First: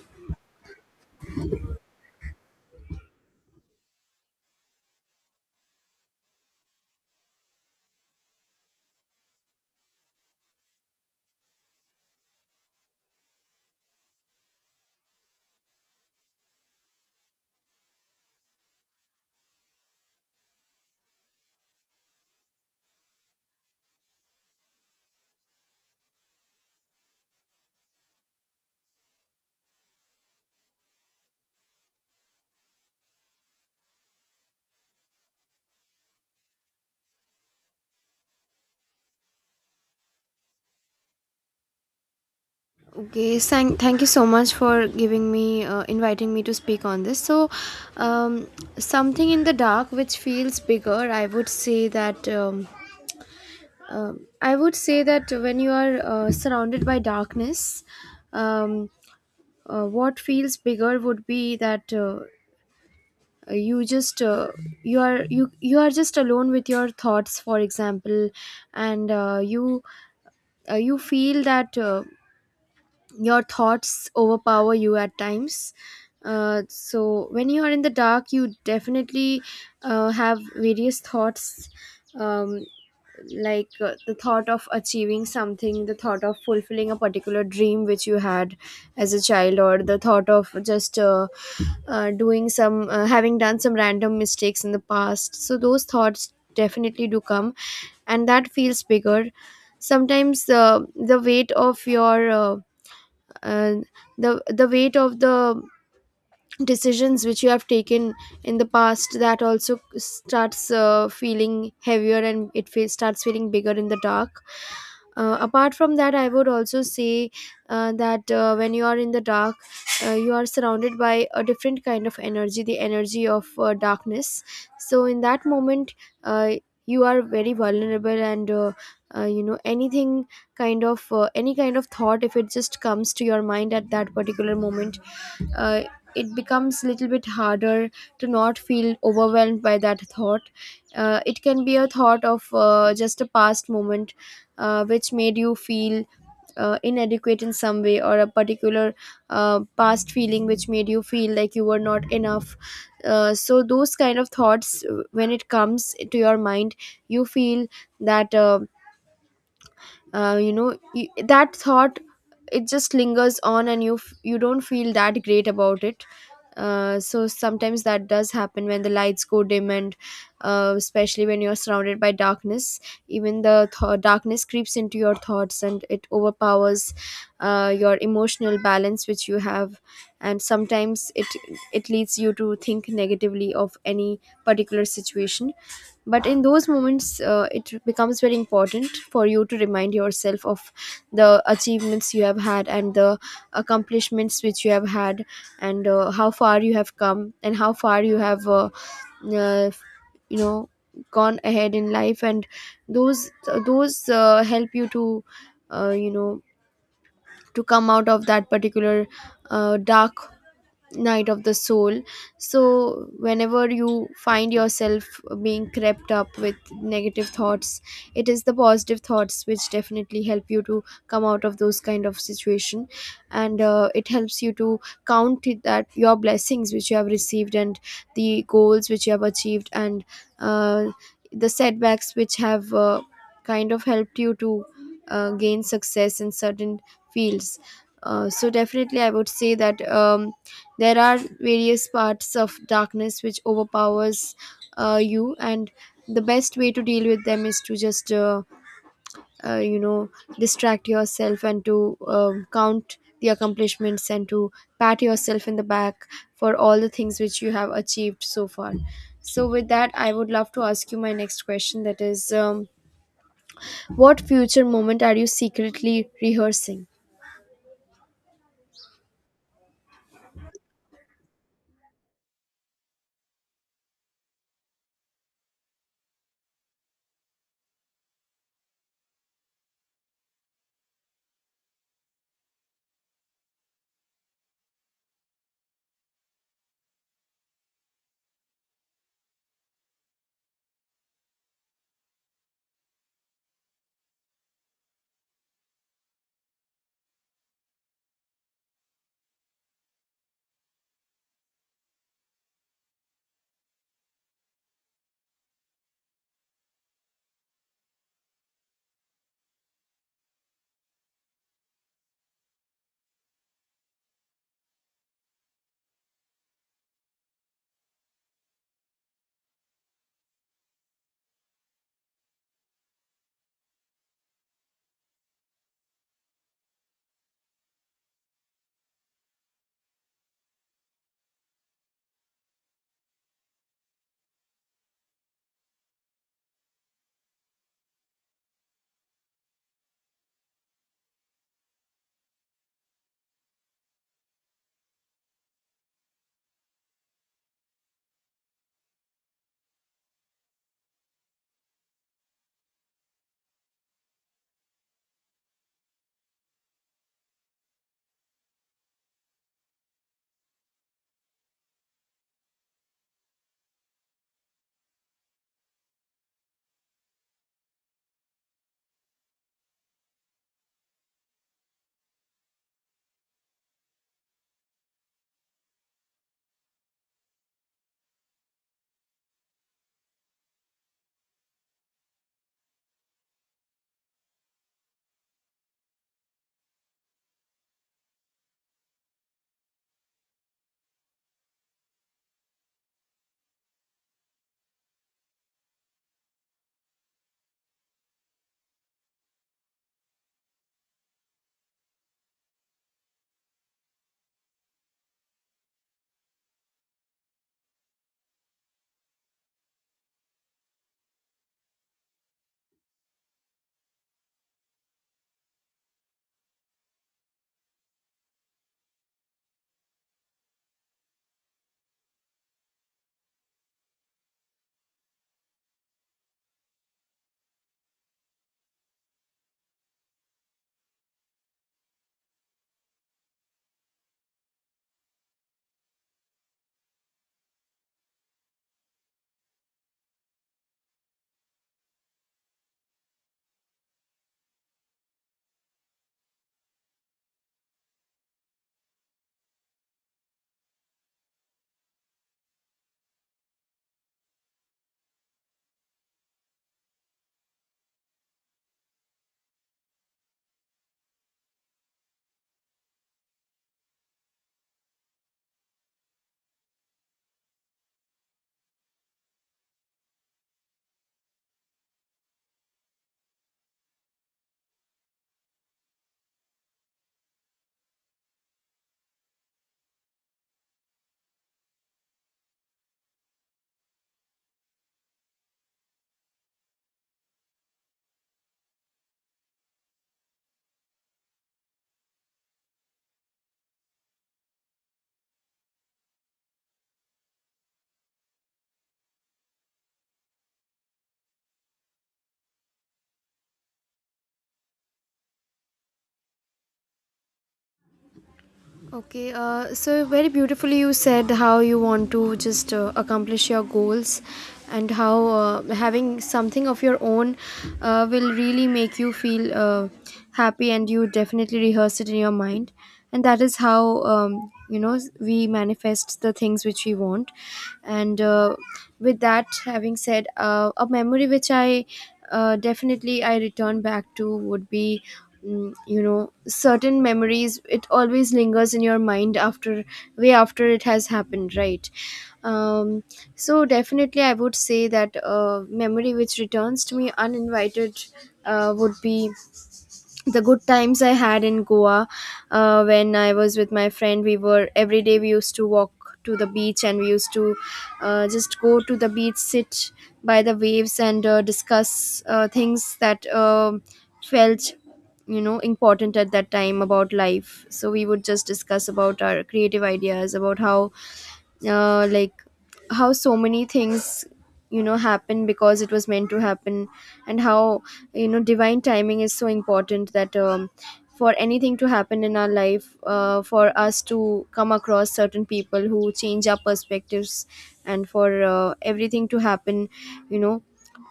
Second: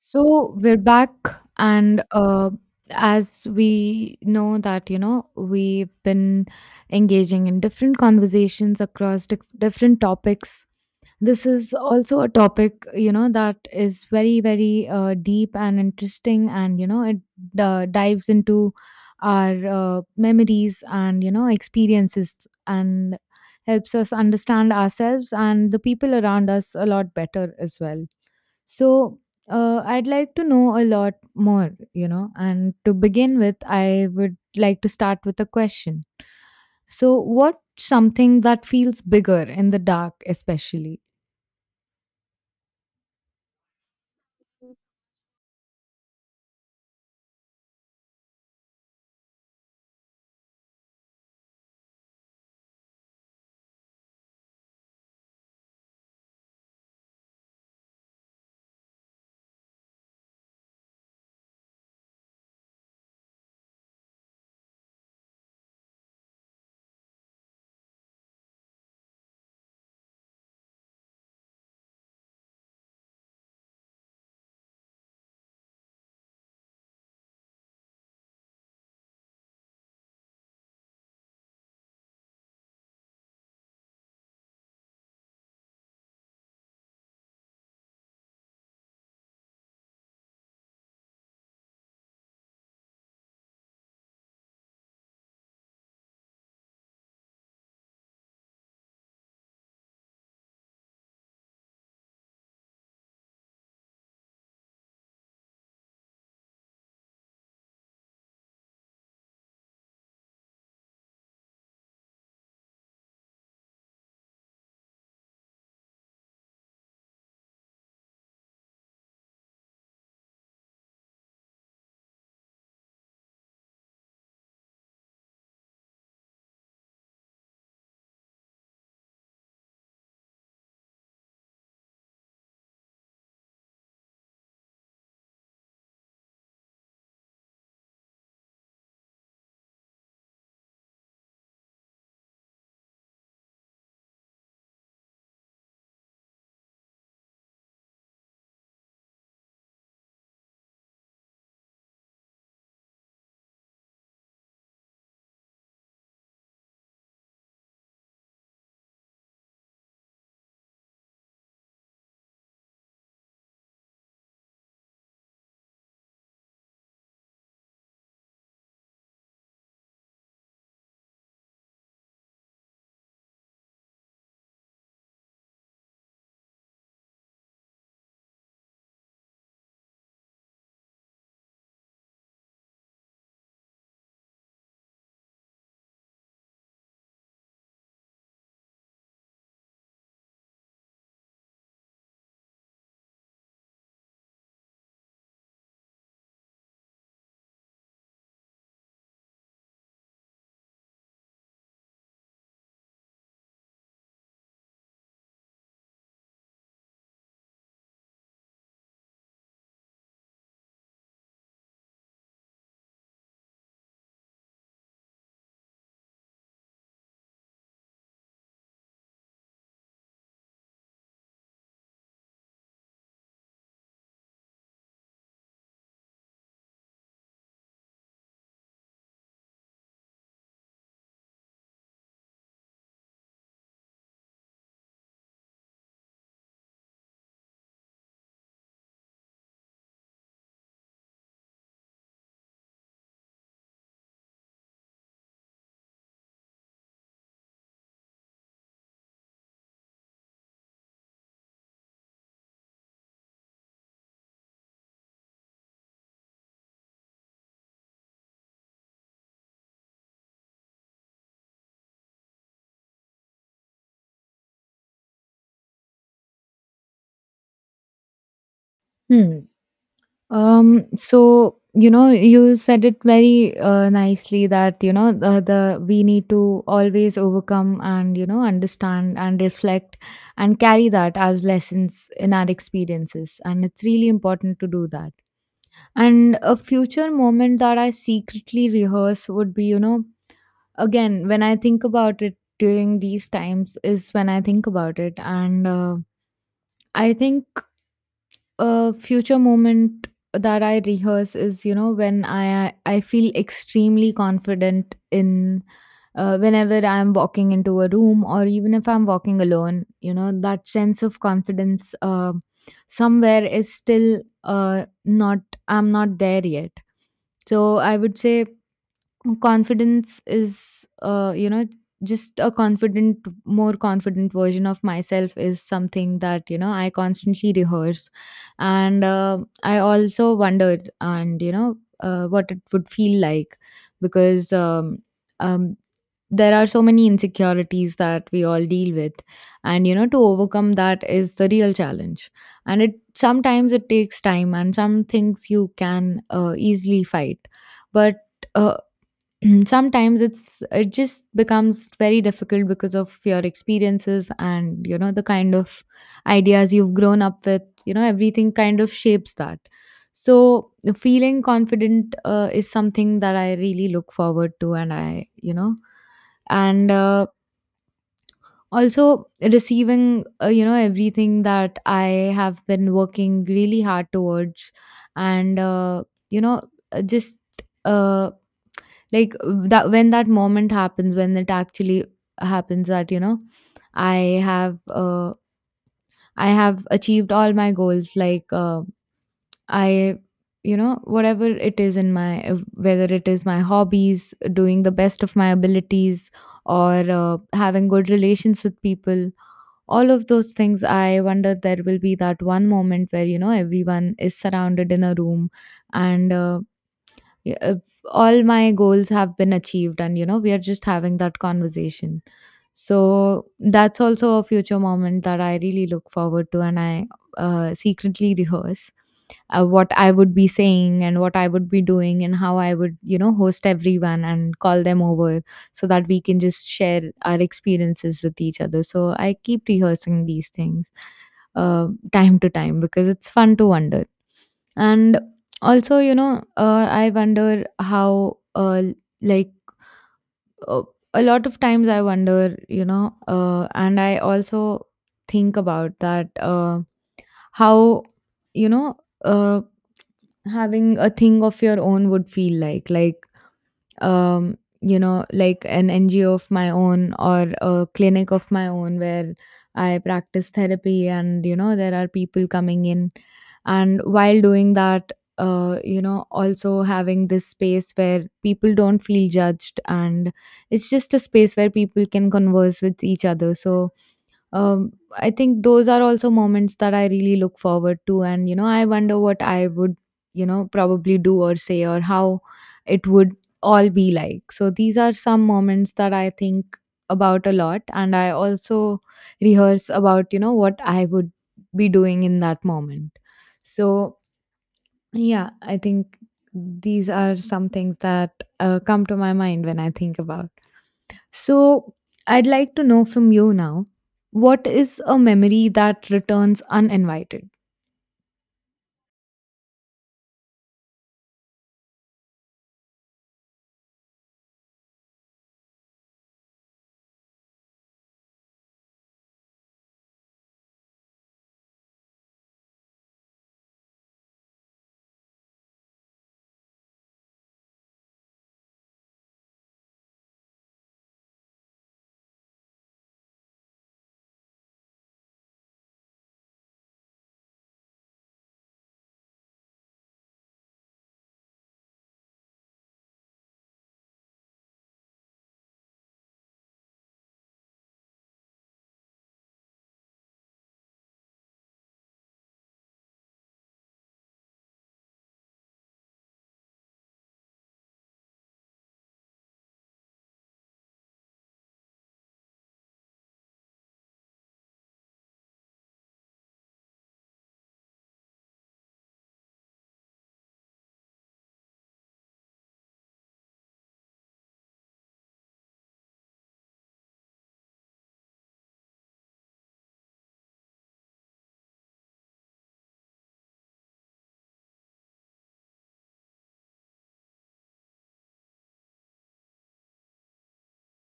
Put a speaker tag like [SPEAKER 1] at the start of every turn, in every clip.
[SPEAKER 1] So we're back, and as we know that, you know, we've been engaging in different conversations across different topics. This is also a topic, you know, that is very, very deep and interesting, and, you know, it dives into our memories and, you know, experiences and helps us understand ourselves and the people around us a lot better as well. So I'd like to know a lot more, you know. And to begin with, I would like to start with a question. So, what something that feels bigger in the dark, especially?
[SPEAKER 2] Okay, thank you so much for giving me, inviting me to speak on this. So, um, something in the dark which feels bigger, I would say that, I would say that when you are surrounded by darkness, um, what feels bigger would be that you just you are just alone with your thoughts, for example, and you feel that. Your thoughts overpower you at times, so when you are in the dark you definitely have various thoughts, um, like the thought of achieving something, the thought of fulfilling a particular dream which you had as a child, or the thought of just doing some having done some random mistakes in the past. So those thoughts definitely do come and that feels bigger sometimes. The weight of your and the weight of the decisions which you have taken in the past, that also starts feeling heavier, and it starts feeling bigger in the dark. Apart from that, I would also say that when you are in the dark, you are surrounded by a different kind of energy, the energy of darkness. So in that moment, uh, you are very vulnerable, and you know, anything, kind of any kind of thought, if it just comes to your mind at that particular moment, uh, it becomes a little bit harder to not feel overwhelmed by that thought. It can be a thought of just a past moment which made you feel inadequate in some way, or a particular past feeling which made you feel like you were not enough. So, those kind of thoughts, when it comes to your mind, you feel that. You know, that thought, it just lingers on and you don't feel that great about it. So sometimes that does happen when the lights go dim, and especially when you're surrounded by darkness, even the darkness creeps into your thoughts and it overpowers your emotional balance which you have. And sometimes it leads you to think negatively of any particular situation. But in those moments, it becomes very important for you to remind yourself of the achievements you have had and the accomplishments which you have had, and how far you have come and how far you have uh, you know gone ahead in life. And those help you to uh, you know to come out of that particular dark night of the soul. So whenever you find yourself being crept up with negative thoughts, it is the positive thoughts which definitely help you to come out of those kind of situation. And it helps you to count it that your blessings which you have received, and the goals which you have achieved, and uh, the setbacks which have kind of helped you to gain success in certain fields. So definitely I would say that, there are various parts of darkness which overpowers you, and the best way to deal with them is to just uh, you know distract yourself and to count the accomplishments and to pat yourself in the back for all the things which you have achieved so far. So, with that, I would love to ask you my next question, that is, what future moment are you secretly rehearsing?
[SPEAKER 1] Hmm. So you know, you said it very nicely that you know the we need to always overcome and you know understand and reflect and carry that as lessons in our experiences, and it's really important to do that. And a future moment that I secretly rehearse would be, you know, again, when I think about it during these times, is when I think about it. And I think a future moment that I rehearse is, you know, when I feel extremely confident in. Whenever I'm walking into a room, or even if I'm walking alone, you know that sense of confidence somewhere is still not. I'm not there yet, so I would say confidence is you know, just a confident more confident version of myself is something that you know I constantly rehearse. And I also wondered and you know what it would feel like, because um, there are so many insecurities that we all deal with, and you know to overcome that is the real challenge. And it sometimes it takes time, and some things you can easily fight, but uh, sometimes it just becomes very difficult because of your experiences, and you know the kind of ideas you've grown up with, you know everything kind of shapes that. So feeling confident is something that I really look forward to, and I, you know, and also receiving, you know, everything that I have been working really hard towards. And you know, just, uh, like, that when that moment happens, when it actually happens, that, you know, I have uh I have achieved all my goals. Like, I, you know, whatever it is in my, whether it is my hobbies, doing the best of my abilities, or having good relations with people, all of those things, I wonder there will be that one moment where you know everyone is surrounded in a room, and y- uh, all my goals have been achieved, and you know we are just having that conversation. So that's also a future moment that I really look forward to, and I secretly rehearse what I would be saying and what I would be doing and how I would, you know, host everyone and call them over, so that we can just share our experiences with each other. So I keep rehearsing these things time to time, because it's fun to wonder. And also, you know, I wonder how, like, uh, a lot of times I wonder, you know, and I also think about that, how, you know, uh, having a thing of your own would feel like, you know, like an NGO of my own or a clinic of my own where I practice therapy and, you know, there are people coming in. And while doing that, you know, also having this space where people don't feel judged, and it's just a space where people can converse with each other. So, I think those are also moments that I really look forward to. And, you know, I wonder what I would, you know, probably do or say, or how it would all be like. So these are some moments that I think about a lot, and I also rehearse about, you know, what I would be doing in that moment. So yeah, I think these are some things that come to my mind when I think about. So I'd like to know from you now, what is a memory that returns uninvited?
[SPEAKER 2] Okay, so very beautifully you said how you want to just accomplish your goals, and how having something of your own will really make you feel happy, and you definitely rehearse it in your mind. And that is how, you know, we manifest the things which we want. And with that having said, a memory which I definitely I return back to would be, you know, certain memories, it always lingers in your mind after, way after it has happened, right? um, so definitely I would say that memory which returns to me uninvited would be the good times I had in Goa when I was with my friend. We were every day, we used to walk to the beach, and we used to just go to the beach, sit by the waves, and discuss things that felt, you know, important at that time about life. So we would just discuss about our creative ideas, about how uh, like how so many things, you know, happen because it was meant to happen, and how, you know, divine timing is so important, that, for anything to happen in our life, for us to come across certain people who change our perspectives, and for everything to happen, you know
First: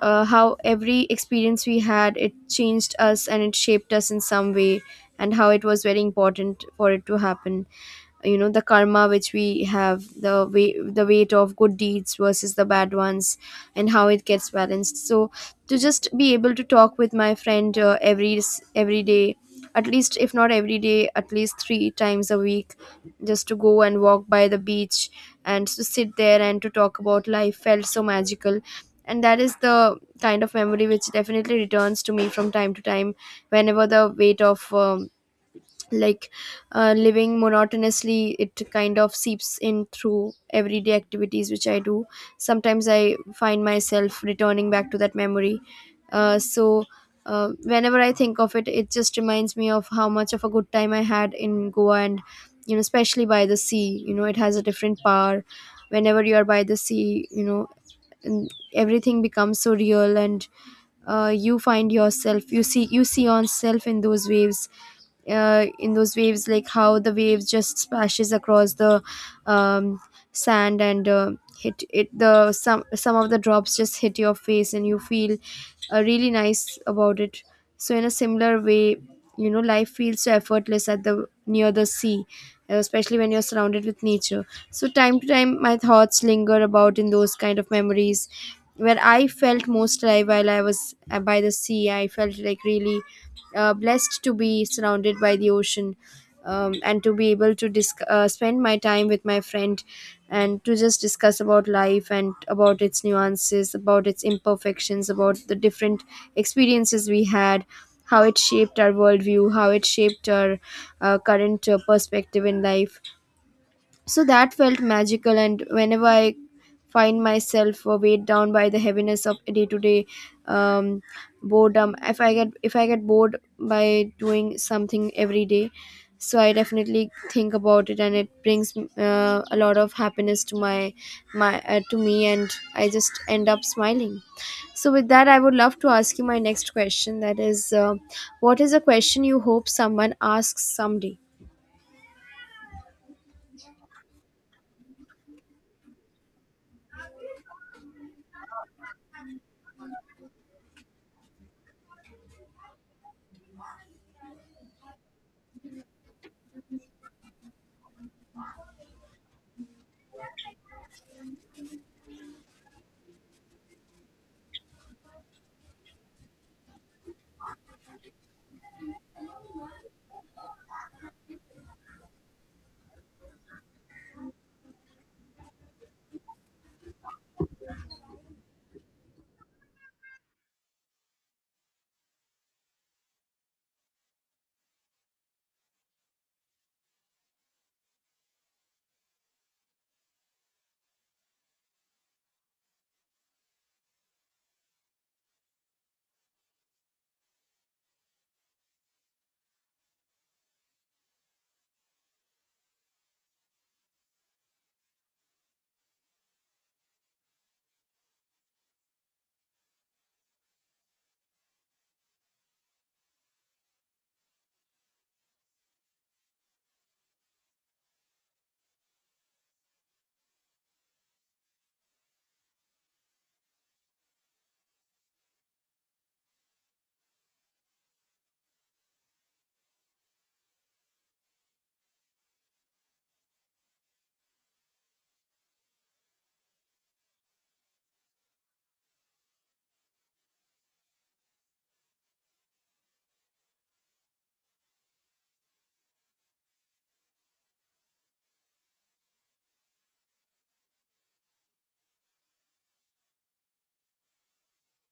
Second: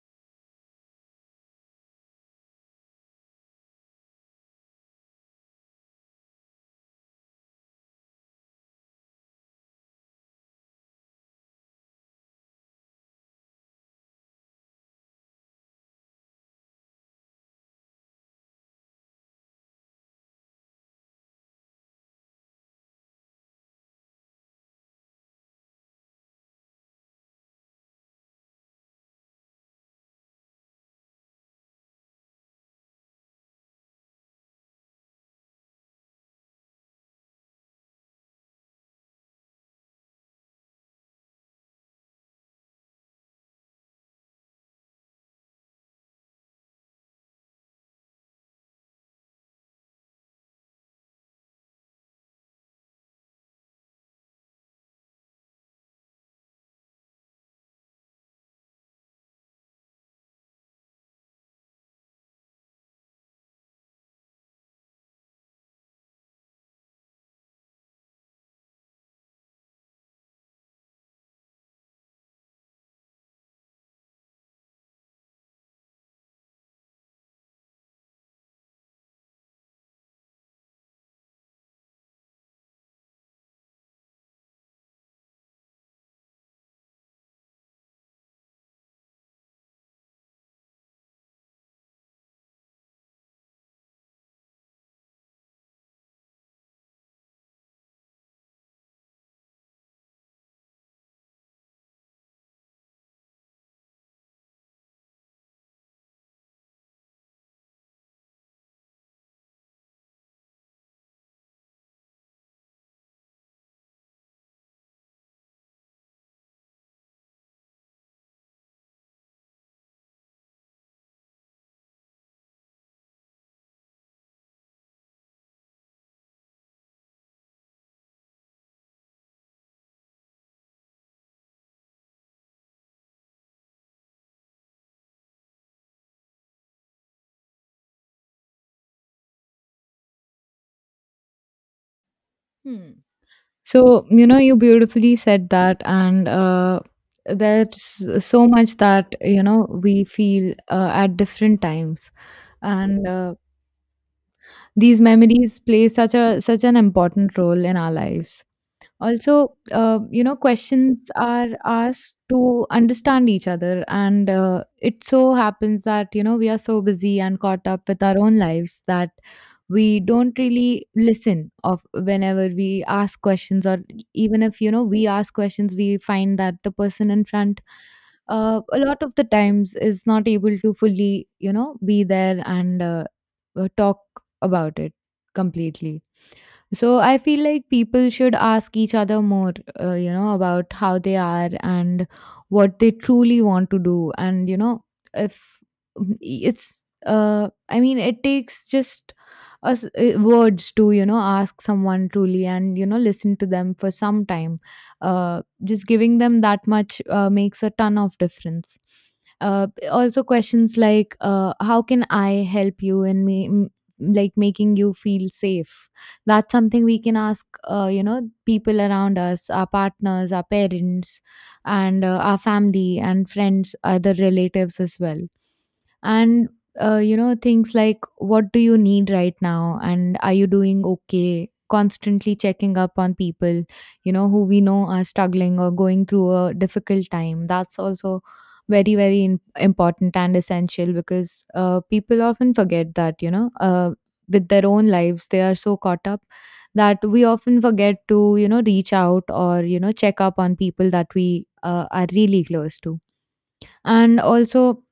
[SPEAKER 2] how every experience we had, it changed us and it shaped us in some way, and how it was very important for it to happen. You know, the karma which we have, the way the weight of good deeds versus the bad ones, and how it gets balanced. So to just be able to talk with my friend every day, at least, if not every day, at least three times a week, just to go and walk by the beach and to sit there and to talk about life felt so magical. And that is the kind of memory which definitely returns to me from time to time, whenever the weight of like living monotonously, it kind of seeps in through everyday activities which I do. Sometimes I find myself returning back to that memory. uh, so Whenever I think of it, it just reminds me of how much of a good time I had in Goa. And, you know, especially by the sea, you know, it has a different power. Whenever you are by the sea, you know, and everything becomes so real, and you find yourself, you see yourself in those waves, like how the waves just splashes across the um, sand, and hit it the some of the drops just hit your face and you feel really nice about it. So in a similar way, you know, life feels so effortless at the near the sea, especially when you're surrounded with nature. So time to time, my thoughts linger about in those kind of memories where I felt most alive while I was by the sea. I felt like really blessed to be surrounded by the ocean. And to be able to spend my time with my friend and to just discuss about life and about its nuances, about its imperfections, about the different experiences we had, how it shaped our worldview, how it shaped our current perspective in life. So that felt magical. And whenever I find myself weighed down by the heaviness of day to day um boredom, if I get bored by doing something every day, so I definitely think about it, and it brings a lot of happiness to my my to me, and I just end up smiling. So with that, I would love to ask you my next question. That is, what is a question you hope someone asks someday?
[SPEAKER 1] Hmm. So, you know, you beautifully said that, and there's so much that, you know, we feel at different times. And these memories play such a such an important role in our lives. Also, you know, questions are asked to understand each other, and it so happens that you know we are so busy and caught up with our own lives, that we don't really listen of whenever we ask questions. Or even if you know we ask questions, we find that the person in front, a lot of the times, is not able to fully, you know, be there, and talk about it completely. So I feel like people should ask each other more, you know, about how they are and what they truly want to do. And, you know, if, it's, I mean, it takes just us words to, you know, ask someone truly and, you know, listen to them for some time. Just giving them that much makes a ton of difference. Also, questions like, how can I help you in like making you feel safe? That's something we can ask, you know, people around us, our partners, our parents, and our family and friends, other relatives as well. And, you know, things like what do you need right now, and are you doing okay, constantly checking up on people, you know, who we know are struggling or going through a difficult time. That's also very, very important and essential, because people often forget that, you know, with their own lives they are so caught up, that we often forget to, you know, reach out or, you know, check up on people that we are really close to. And also,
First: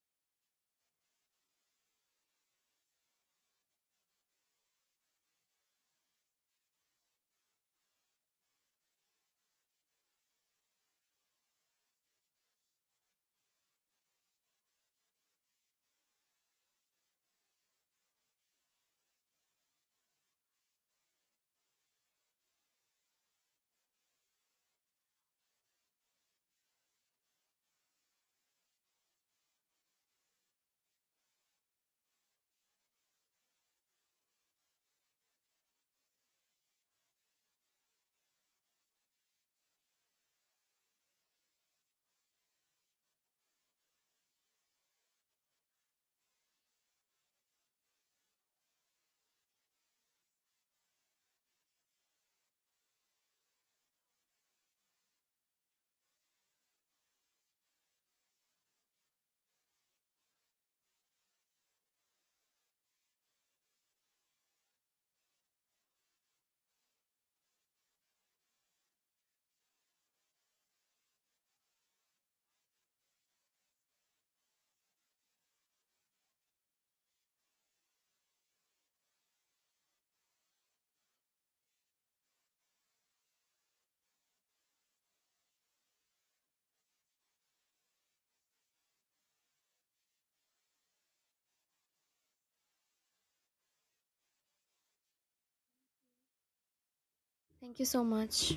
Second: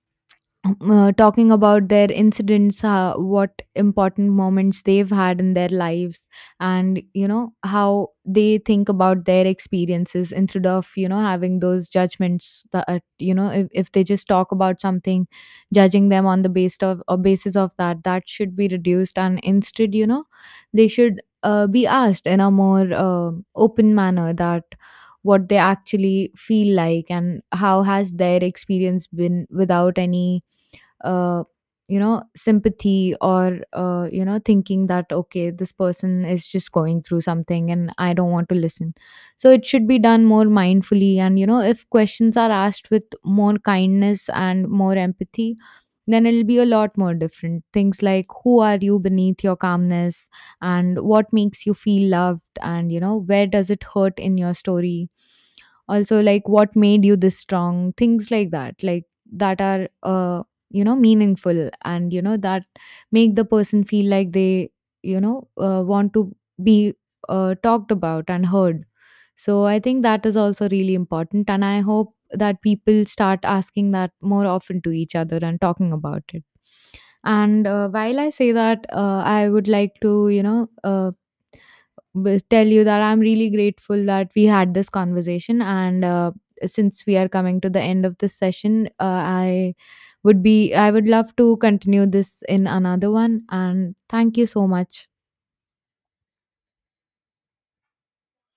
[SPEAKER 1] talking about their incidents, what important moments they've had in their lives, and you know how they think about their experiences, instead of, you know, having those judgments. That, you know, if they just talk about something, judging them on the based of or basis of that, that should be reduced, and instead, you know, they should be asked in a more open manner, that what they actually feel like, and how has their experience been without any uh, you know sympathy, or you know thinking that okay this person is just going through something and I don't want to listen. So it should be done more mindfully, and you know, if questions are asked with more kindness and more empathy, then it'll be a lot more different. Things like who are you beneath your calmness, and what makes you feel loved, and you know where does it hurt in your story, also like what made you this strong, things like that, like that are, you know, meaningful, and you know that make the person feel like they, you know, want to be, talked about and heard. So I think that is also really important, and I hope that people start asking that more often to each other and talking about it. And while I say that, I would like to, you know, tell you that I'm really grateful that we had this conversation. And since we are coming to the end of this session, I would love to continue this in another one. And thank you so much.
[SPEAKER 2] Thank you so much.